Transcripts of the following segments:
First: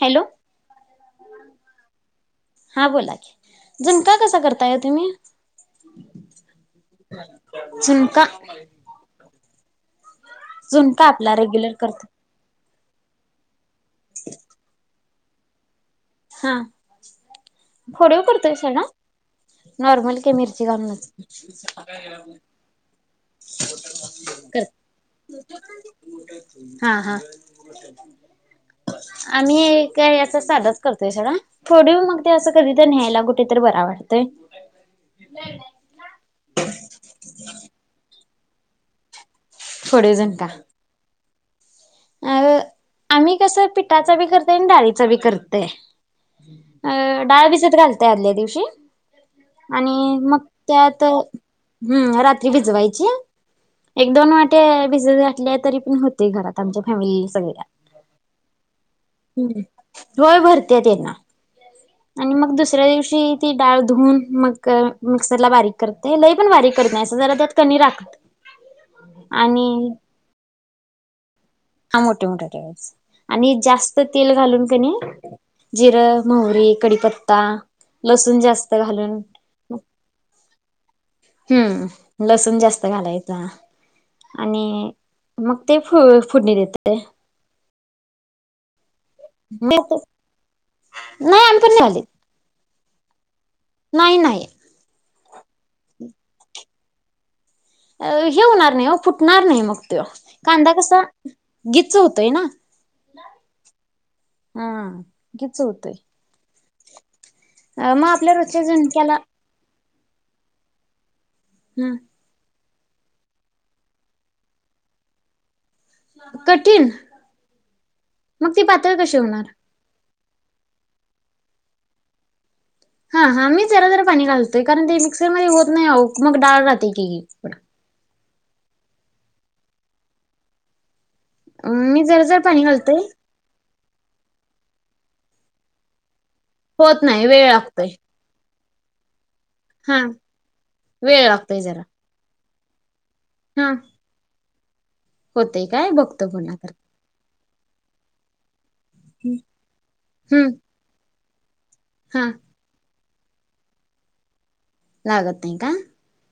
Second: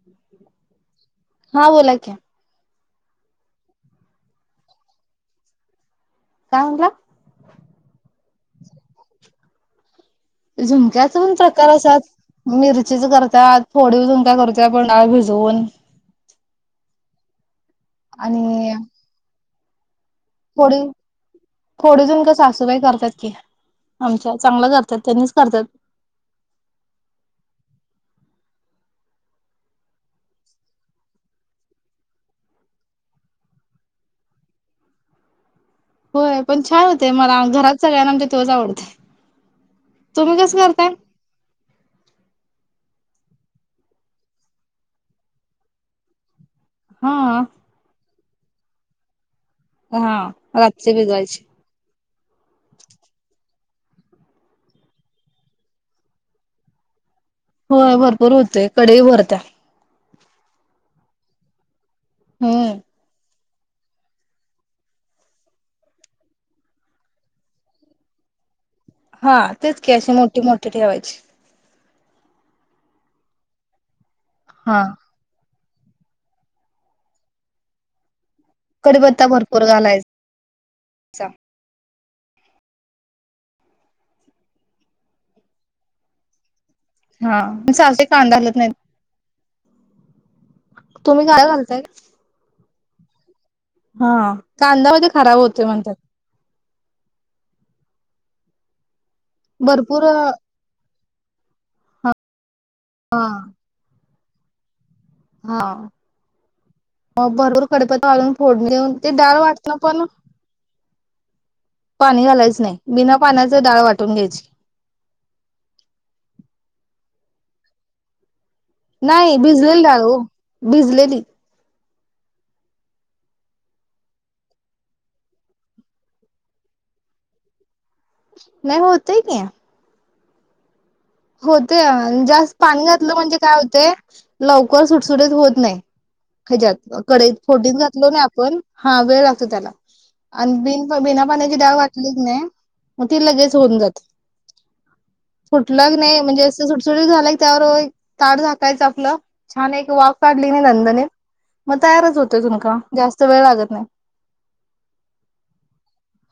Hello! हा बोला कि. हा बोला कि झुनका कसा करताय तुम्ही. काय म्हंटला? झूनका. झुमक्याच पण प्रकार रेग्युलर असतात करतो मिर. च करत थोडी उजून काय करत पंडळ भिजवून हा फोडिव करतोय सा आणि ना नॉर्मल. क मिर्ची फोडी खालून. फोडीव झुणका सासूबाई करतात आमच्या चांगलं झाथात हा हा. आम्ही काय अस सधत. करतोय सोडा थोड मग ते अस कधी तर न्यायला कुठे तर बरा वाटतय. होय पण छान होते मला घरात सगळय ना आमच्या तेव्हाच आवडत. फोडीव तुम्ही झुणका कसं करताय? अ आम्ही कस पिठाचा बी करतेय आणि डाळीचा बी करतेय. अ हा डाळ बिजत घालतय आदल्या दिवशी हा आणि मग रातची त्यात भिजवायची हम्म रात्री विजवायची. एक दोन वाटे भिजतले तरी पण होते घरात आमच्या फॅमिली. सगळ्या. होय भरपूर होतेय कडेई भरत्या. हम्म. होय भरत्या ना आणि मग हम्म दुसऱ्या दिवशी ती डाळ धुून मग मिक्सरला बारीक करते लई पण बारीक करत नाही असं जरा त्यात कणी राखत. हा तेच आणि की अशी मोठीे मोठीे ठेवायची. हा मोठे मोठे टळेस आणि जास्त तेल घालून हा कणी. जिरं मोहरी कडीपत्ता लस. जास्त घालून कडीपत्ता भरपूर घालायचा हम्म. लसूण जास्त घालायच आणि मग ते फ फुडणी देतात. हा सासूबाई कांदा घालत नाही. म तुम्ही काय नाही आम्ही पण घालताय? नाही घालत. हा कांदामध्ये खराब होते म्हणतात. अ हे होणार नाही हो फुटणार नाही मग तो भरपूर कांदा कसा गीच होतोय ना‌. हा. हा गिच होतंय. म भरपूर कडिपत्ता घालून रोजच्या फोडूनी देऊन ते झणक्याला डाळ वाटन पण. पाणी घालायचं नाही बिना पाण्याचे डाळ वाटून घ्यायची. कठीण. मग ती पातळ कशी नाही होणार भिजलेली डाळ ओ भिजलेली. हा हा मी जरा जरा पाणी घालतोय कारण ते मिक्सर मध्ये होत नाही मग डाळ राहते की. नाही होतय की. होते मी जरा जरा जास्त पाणी घालतोय घातलं म्हणजे काय होते. लवकर सुटसुटीत होत नाही हेच्यात होत नाही कडईत वेळ फोडनी लागतोय घातलो ना आपण हा वेळ लागतो त्याला हा आणि बिन बिना वेळ पाण्याची लागतोय डाग जरा वाटली की नाही. मग ते लगेच होऊन जाते. होतेय. लग नाही म्हणजे अस सुटसुटीत झाल. त्यावर ताट झाकायचं आपलं छान एक वाफ काढली हम्म कि नाही दणदणीत. मग तयारच हा होतोय झुणका जास्त वेळ लागत नाही. लागत नाही का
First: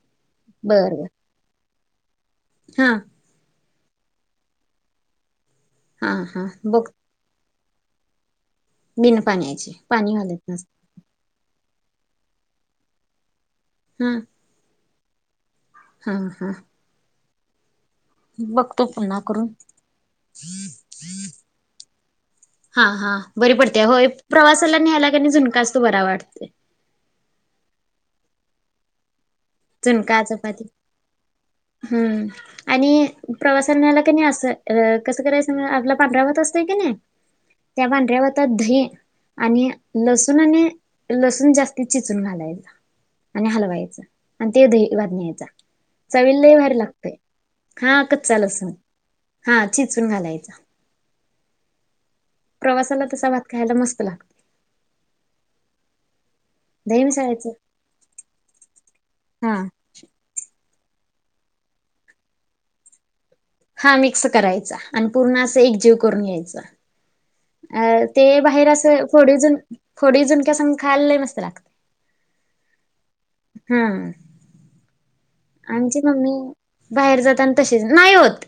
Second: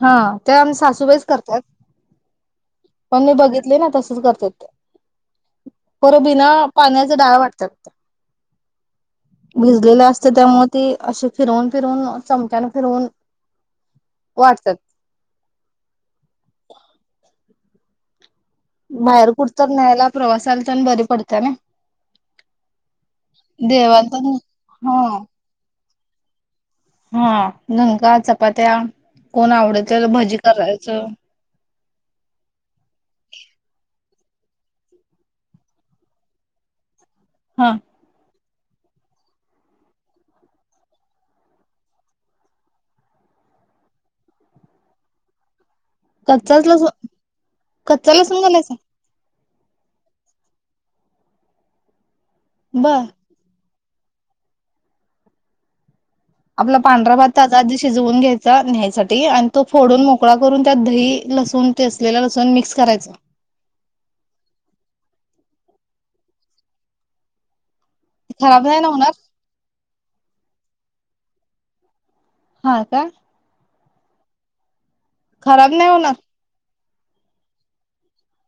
हा त्या आमच्या बर बर सासूबाईच करतात. हा पण मी बघितले ना तसच करते ते. हा पर हा बिना बघ पाण्याचा डाळ वाटत्यात. बिन पाण्याची भिजलेलं पाणी असत घालत नसत त्यामुळे ती अशी फिरवून फिरून चमच्यान फिरवून हम्म वाटत्यात. हा हा. बघतो पुन्हा बाहेर करून कुठ तरी न्यायला प्रवासाला तेन बरी पडत्या नई हा हा बरी पडते होय प्रवासाला हा न्हायला क नाही झुणका तो बरा वाटते. हा झुणका चपात्या कोण आवडतील झुणका भजी चपाती करायचं. हम्म आणि प्रवासा न्यायला. अस कस करायच आपला पांढरा भात असतोय कि नाही हा त्या पांढऱ्या भातात आ दही आणि लसूण आणि लसूण जास्त चिचून घालायच. आणि हलवायचं आणि ते दही भात न्यायचा. चविला लय कच्चाच भारी लसूण लागतोय हा कच्चा काच्चा लसूण. घालायचा हा चिचून घालायचा प्रवासाला बर तसा भात खायला मस्त. लागतय. आपला पांढरा भाता आधी शिजवून घ्यायचा न्यायसाठी आणि हा तो फोडून मोकळा करून. त्यात दही लसूण ते असलेलं लसूण मिक्स करायचं. हा मिक्स करायचा आणि पूर्ण असं एकजीव करून यायचं. अ ते खराब बाहेर नाही ना असं होणार फोडीव फोडीव झुणक्या सोबत खायला लय मस्त लागतय. हा काय. हम्म नाही आमची होणार मम्मी बाहेर जात आणि तसेच नाही होत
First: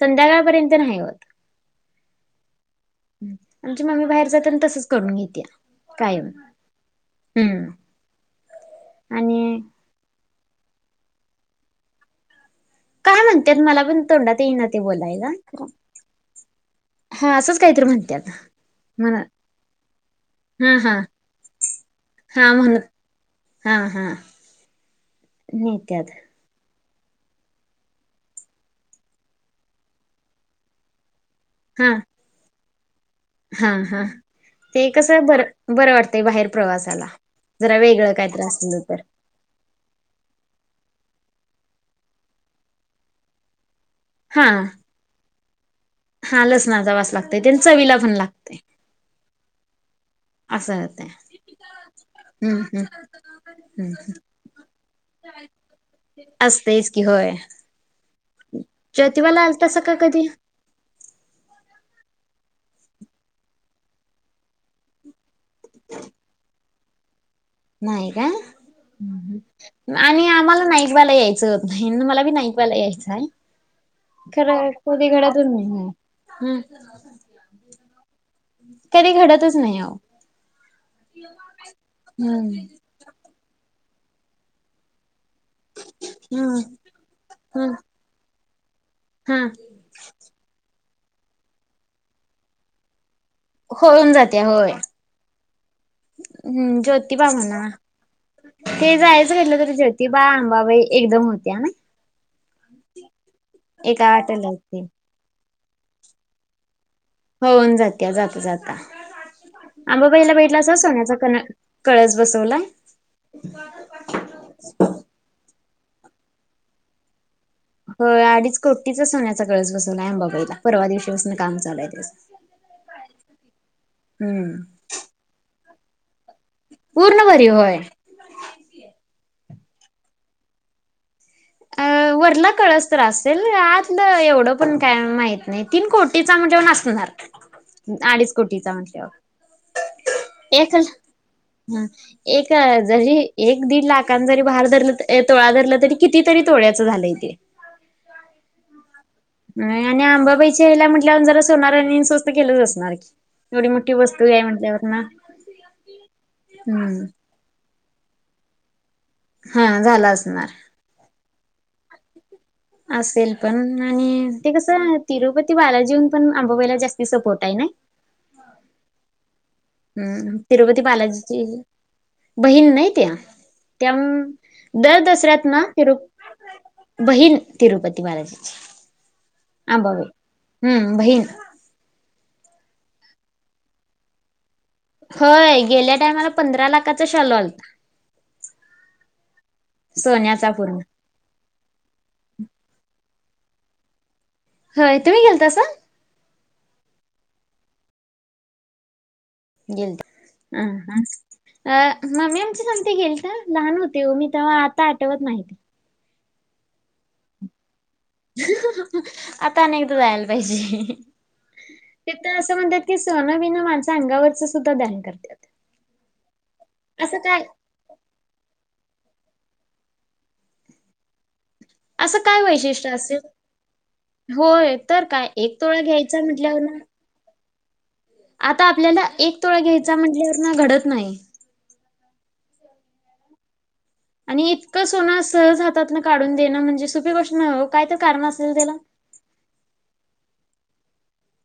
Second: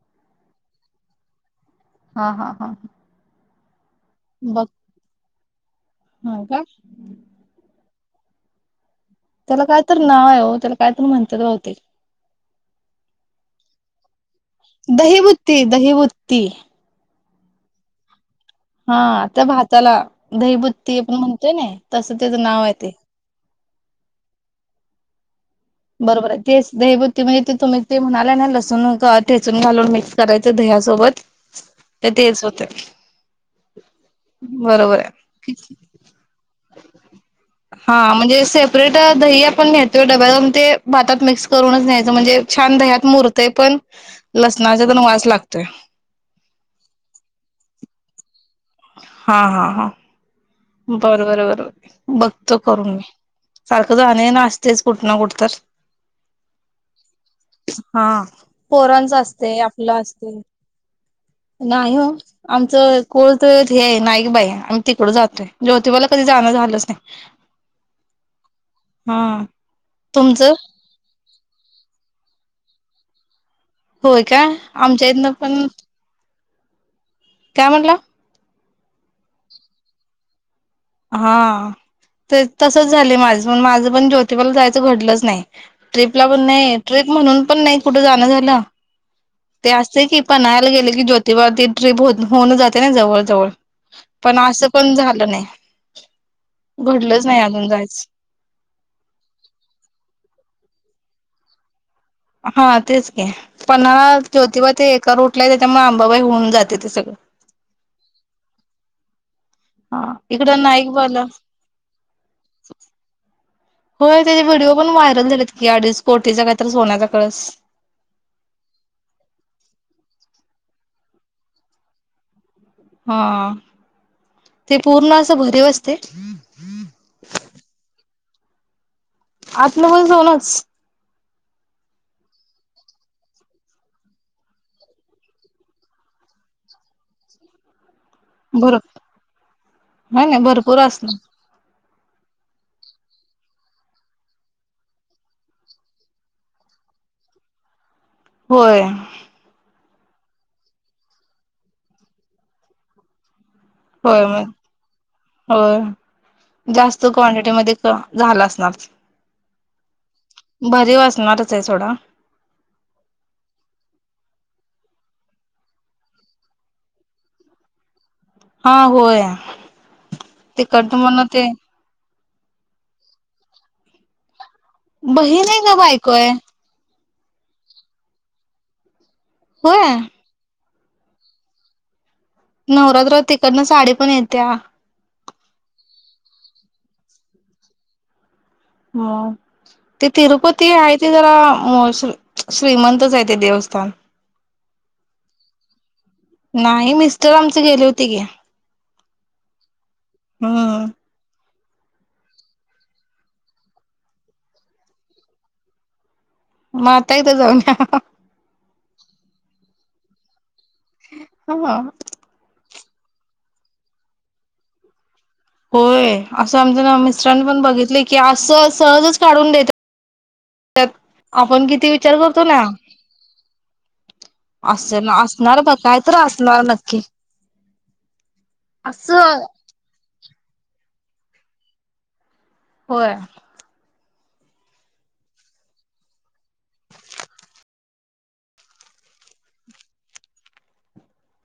संध्याकाळपर्यंत नाही होत. हा हा हा ह. हं, आमची मम्मी बाहेर जाते आणि तसच करून घेते. होय का. आणि त्याला काय तर नाव आहे हो त्याला काय तर म्हणत्यात बहुतेक. काय म्हणत्यात मला पण तोंडात. येईना ते बोलायला. दहीबुत्ती, दहीबुत्ती हा असंच काहीतरी म्हणत्यात. हा म्हण त्या भाताला हा हा दहीभुत्ती आपण म्हणतोय नाही तसं त्याच हा नाव आहे म्हणत ते. [inaudible] हा, हा. नेत्यात बरोबर आहे. तेच दहीभुती म्हणजे ते तुम्ही ते म्हणाले ना लसूण ठेचून घालून मिक्स करायच दह्यासोबत. हा ते तेच होते. हा, हा. ते आहे. कसं बर बरं वाटतंय बाहेर प्रवासाला. जरा हा वेगळं काहीतरी म्हणजे असलं सेपरेट तर दही आपण नेतोय डब्यात आणि ते ते भातात मिक्स करूनच न्यायचं म्हणजे छान दह्यात मुरतंय पण, हा लसणाचा पण वास लाग हा लसणाचा वास लागतंय त्यांन चवीला पण लागतंय. हा, हा, हा असं होतय बरोबर बरोबर. बघतो हम्म हम्म करून मी. सारखं हम्म जाणं येणं असतेच कुठ ना कुठ तर. असतयच की होय. हा पोरांच ज्योतिबाला असतंय, आलतासा का आपलं कधी असतंय. नाही हो. आमचं कोळ तर हे आहे नाईकबा हाय आम्ही तिकड जातोय. ज्योतिबाला कधी जाणं झालंच [inaudible] नाही काय? हं हा हं. आणि तुमचं आम्हाला नाईकबाला याय च होत नाही. आणि मला बी नाईकबाला यायचं आहे. होय काय खर आमच्या कधी इथनं घडतच पण नाही. हम्म. काय म्हणला? कधी घडतच नाही अहो. हा ते हम्म तसच झालं माझ पण. माझं पण ज्योतिबाला जायचं घडलंच नाही. ट्रिपला पण हम्म नाही, ट्रिप म्हणून पण हम्म नाही कुठं जाणं झालं. हा ते असतंय की पन्हाळ्याला गेले की ज्योतिबा ती ट्रीप होऊन जाते ना जवळ जवळ होऊन पण जात्या असं होय पण झालं नाही. हम्म, घडलंच ज्योतिबा नाही अजून म्हणा जायचं ते जायचं घडलं तरी जोतिबा, अंबाबाई एकदम होत्या नई‌. हा तेच की पन्हाळा, एका वाटेला ज्योतिबा होती. ते एका रूठला हाय त्याच्यामुळे आंबाबाई होऊन जाते ते सग होऊन जाते जाता, जाता. हा आंबाबाईला इकडं बघितलासा नाईकबाला सोन्याचा कळस बसवलाय? होय त्याचे व्हिडिओ पण व्हायरल झालेत की, अडीच कोटीचा काय तर सोन्याचा कळस होय अडीच कोटीचा सोन्याचा कळस बसवलाय अंबाबाईला. परवा दिवशीपासनं काम चालूय त्याचं. हा हम्म ते पूर्ण असं भरीव अस पूर्ण भरीव होय. आत मधुन सोनंच? अ [inaudible] वरला कळस तर असेल आतलं एवढं पण काय माहित नाही. तीन कोटीचा म्हणजे असणार. [inaudible] अडीच कोटीचा भर म्हटल्यावर. नाही नाही एक भरपूर असणार हं. एक जरी एक दीड लाखांन जरी भार धरलं तोळा धरलं तरी किती तरी तोळ्याच झालंय ते. होय. आणि आंबाबाईच्या हेला म्हटल्यावर जरा सोनारांनी स्वस्त केलंच असणार की. एवढी मोठी होय, वस्तू आहे मग म्हटल्यावर ना होय हम्म जास्त क्वांटिटीमध्ये झालं असणार ते. हा झाला असणार. असणारच सोडा. असेल पण आणि ते कसं तिरुपती बालाजीनं पण अंबाबाईला जास्ती सपोर्ट आहे ना. हा होय. हम्म. तिरुपती तिकडन म्हण बालाजीची ते बहीण नाही त्या. त्या दर दसऱ्यात बहीण आहे ना का तिरु बायको आहे बहीन तिरुपती बालाजीची. होय. आंबाबाई हम्म बहीण. नवरात्र तिकडनं साडी पण येत्या. होय. गेल्या टायमाला पंधरा लाखाचा शालू आलता. हो. ते सोन्याचा तिरुपती पूर्ण. आहे ते जरा श्रीमंतच आहेत. ते देवस्थान. होय. तुम्ही गेलतासा? नाही. मिस्टर आमचे गेले होते कि. ग हम हम. अ मम्मी आमची सगती गेलत, लहान होते मी तेव्हा आता आठवत नाही. म आता एकदा जाऊन या. आता अनेकदा जायला पाहिजे. या तथ असं म्हणजे ते सोन बिन माणसं अंगावरच सुद्धा दान करत्यात. होय. असं आमच्या मिस्टरांनी पण बघितलंय की असं सहजच काढून देत्यात. आपण किती विचार असं काय करतो ना. वैशिष्ट्य असेल? होय असे तर ना काय एक असणार बा. तोळा काय तर घ्यायचा म्हटल्यावर असणार ना नक्की. आता आपल्याला एक असं तोळा घ्यायचा म्हटल्यावर ना घडत नाही. होय. आणि इतकं सोनं सहज हातात ना काढून देणं म्हणजे सोपी गोष्ट न काय तर कारण असेल त्याला. ह्.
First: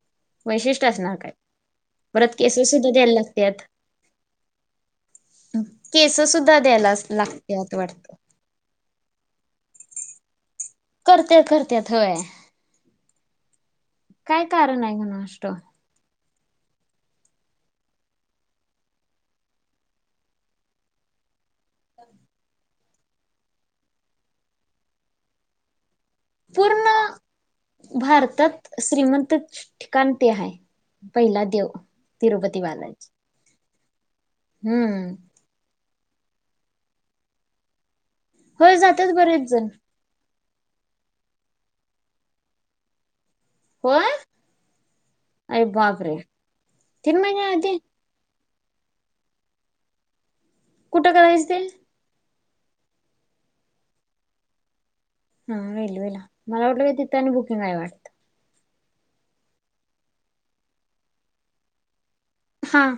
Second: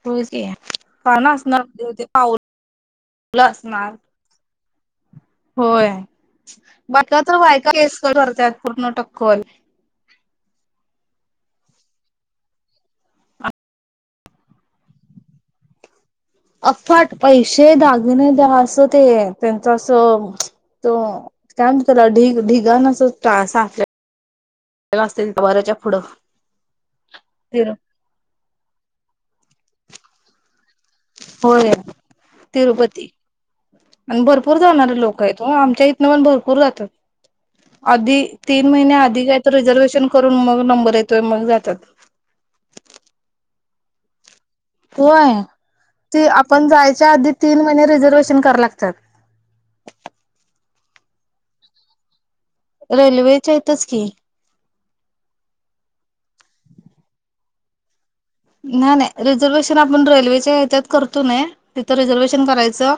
हो की वैशिष्ट्य काय पावणार असणार परत केसेस सुद्धा द्यायला पावलं लागत्यात. असणार. होय. केस सुद्धा द्यायला बायका तर बायका लागत्यात केस कट वाटतं. करत्यात. पूर्ण टक्कल. ह करत्यात. करत्यात. होय. काय कारण हाय कुणाष्टो. अफाट पैसे दागिने द्या. असं ते त्यांचं असं त कायम त्याला ढिग ढिगाणच साठलयं. [unintelligible] अस वऱ्याच्या पुढं पूर्ण भारतात श्रीमंत ठिकाण ते हाय. पहिला देव होय तिरुपती तिरुपतीबालांजी. आणि भरपूर जाणारे लोक हाईत ओ आमच्या इथन पण भरपूर जात्यात. आधी तीन होय महिने जातात आधी काय बरेच तर जण. रिझर्वेशन करू- - न मग नंबर येतोय. मग जात्यात. होय. होय. अरे बापरे ते आपण जायच्या आधी तीन महिने रिझर्वेशन कराय लागत्यात. कुठं करायचं ते? रेल्वेच्या हितच की. हा रेल्वेला मला वाटलं तिथं आणि बुकिंग काय वाटतं. नाही नाही. रिझर्वेशन आपण रेल्वेच्या हेच्यात करतो कनी तिथं. रिझर्वेशन हा करायचं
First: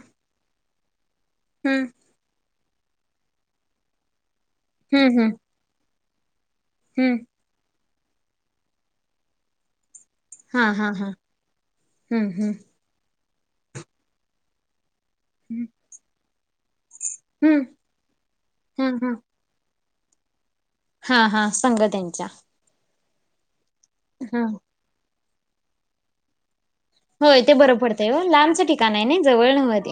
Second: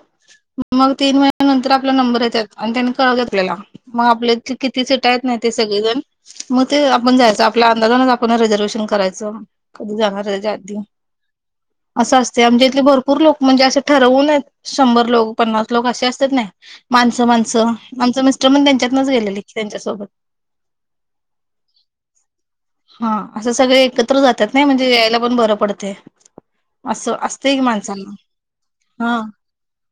मग तीन महिन्यानंतर हम्म आपला नंबर येत्यात. आणि त्यांनी कळवत्यातआपल्याला मग आपल्या किती सीट आहेत हम्म हम्म ना ते सगळेजण मग ते हम्म आपण जायचं. आपल्या अंदाजानच आप रिझर्वेहेशन करायचं कधी जाणार. हा हा हा अस हम्म अस हम्म आम इथ भरपूर लोक म्हणजे अस ठरवून शंभर - लोक, हम्म पन्नास लोक असे असतात नई. माणसं हम्म माणसं आमचं मिस्टर मण हा त्यांच्यातनच हा गेलेली त्यांच्यासोबत. हा हा सांग त्यांच्या हा असं सगळे एकत्र हा जातात नाही म्हणजे यायला पण बरं पडते असं होय असते ते की बरं पडतं माणसांना आहे लांबचं ठिकाण आहे हा ना जवळ नवत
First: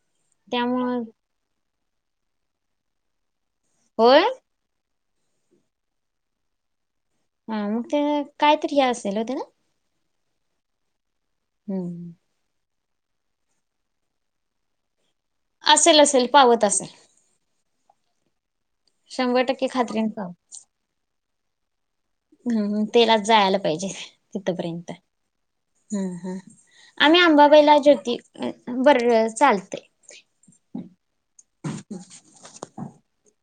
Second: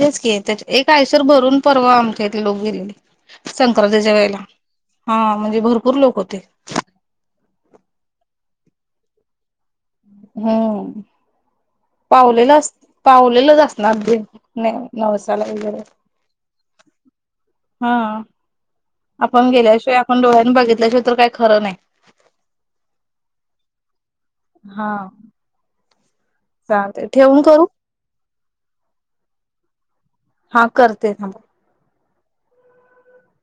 तेच की त्या एक आयसर भरून पर्व आमच्या इथे लोक गेलेले संक्रांतीच्या होय वेळेला हा म्हणजे भरपूर लोक होते काय तरी हे असेल हो त्या ना हम्म हम्म पावलेलं पावलेलंच असणार अगदी नाही नऊसाला वगडे असेल असेल पावत असेल हा शंभर आपण टक्के गेल्याशिवाय खात्रीन आपण डोळ्यानी बघितल्याशिवाय तर काही खरं नाही हम् तेला जायला पाहिजे तिथपर्यंत हा हम्म हम चालते आम्ही ठेवून करू आंबाबाईला ज्योति बर चालतेय हा करते थांब ह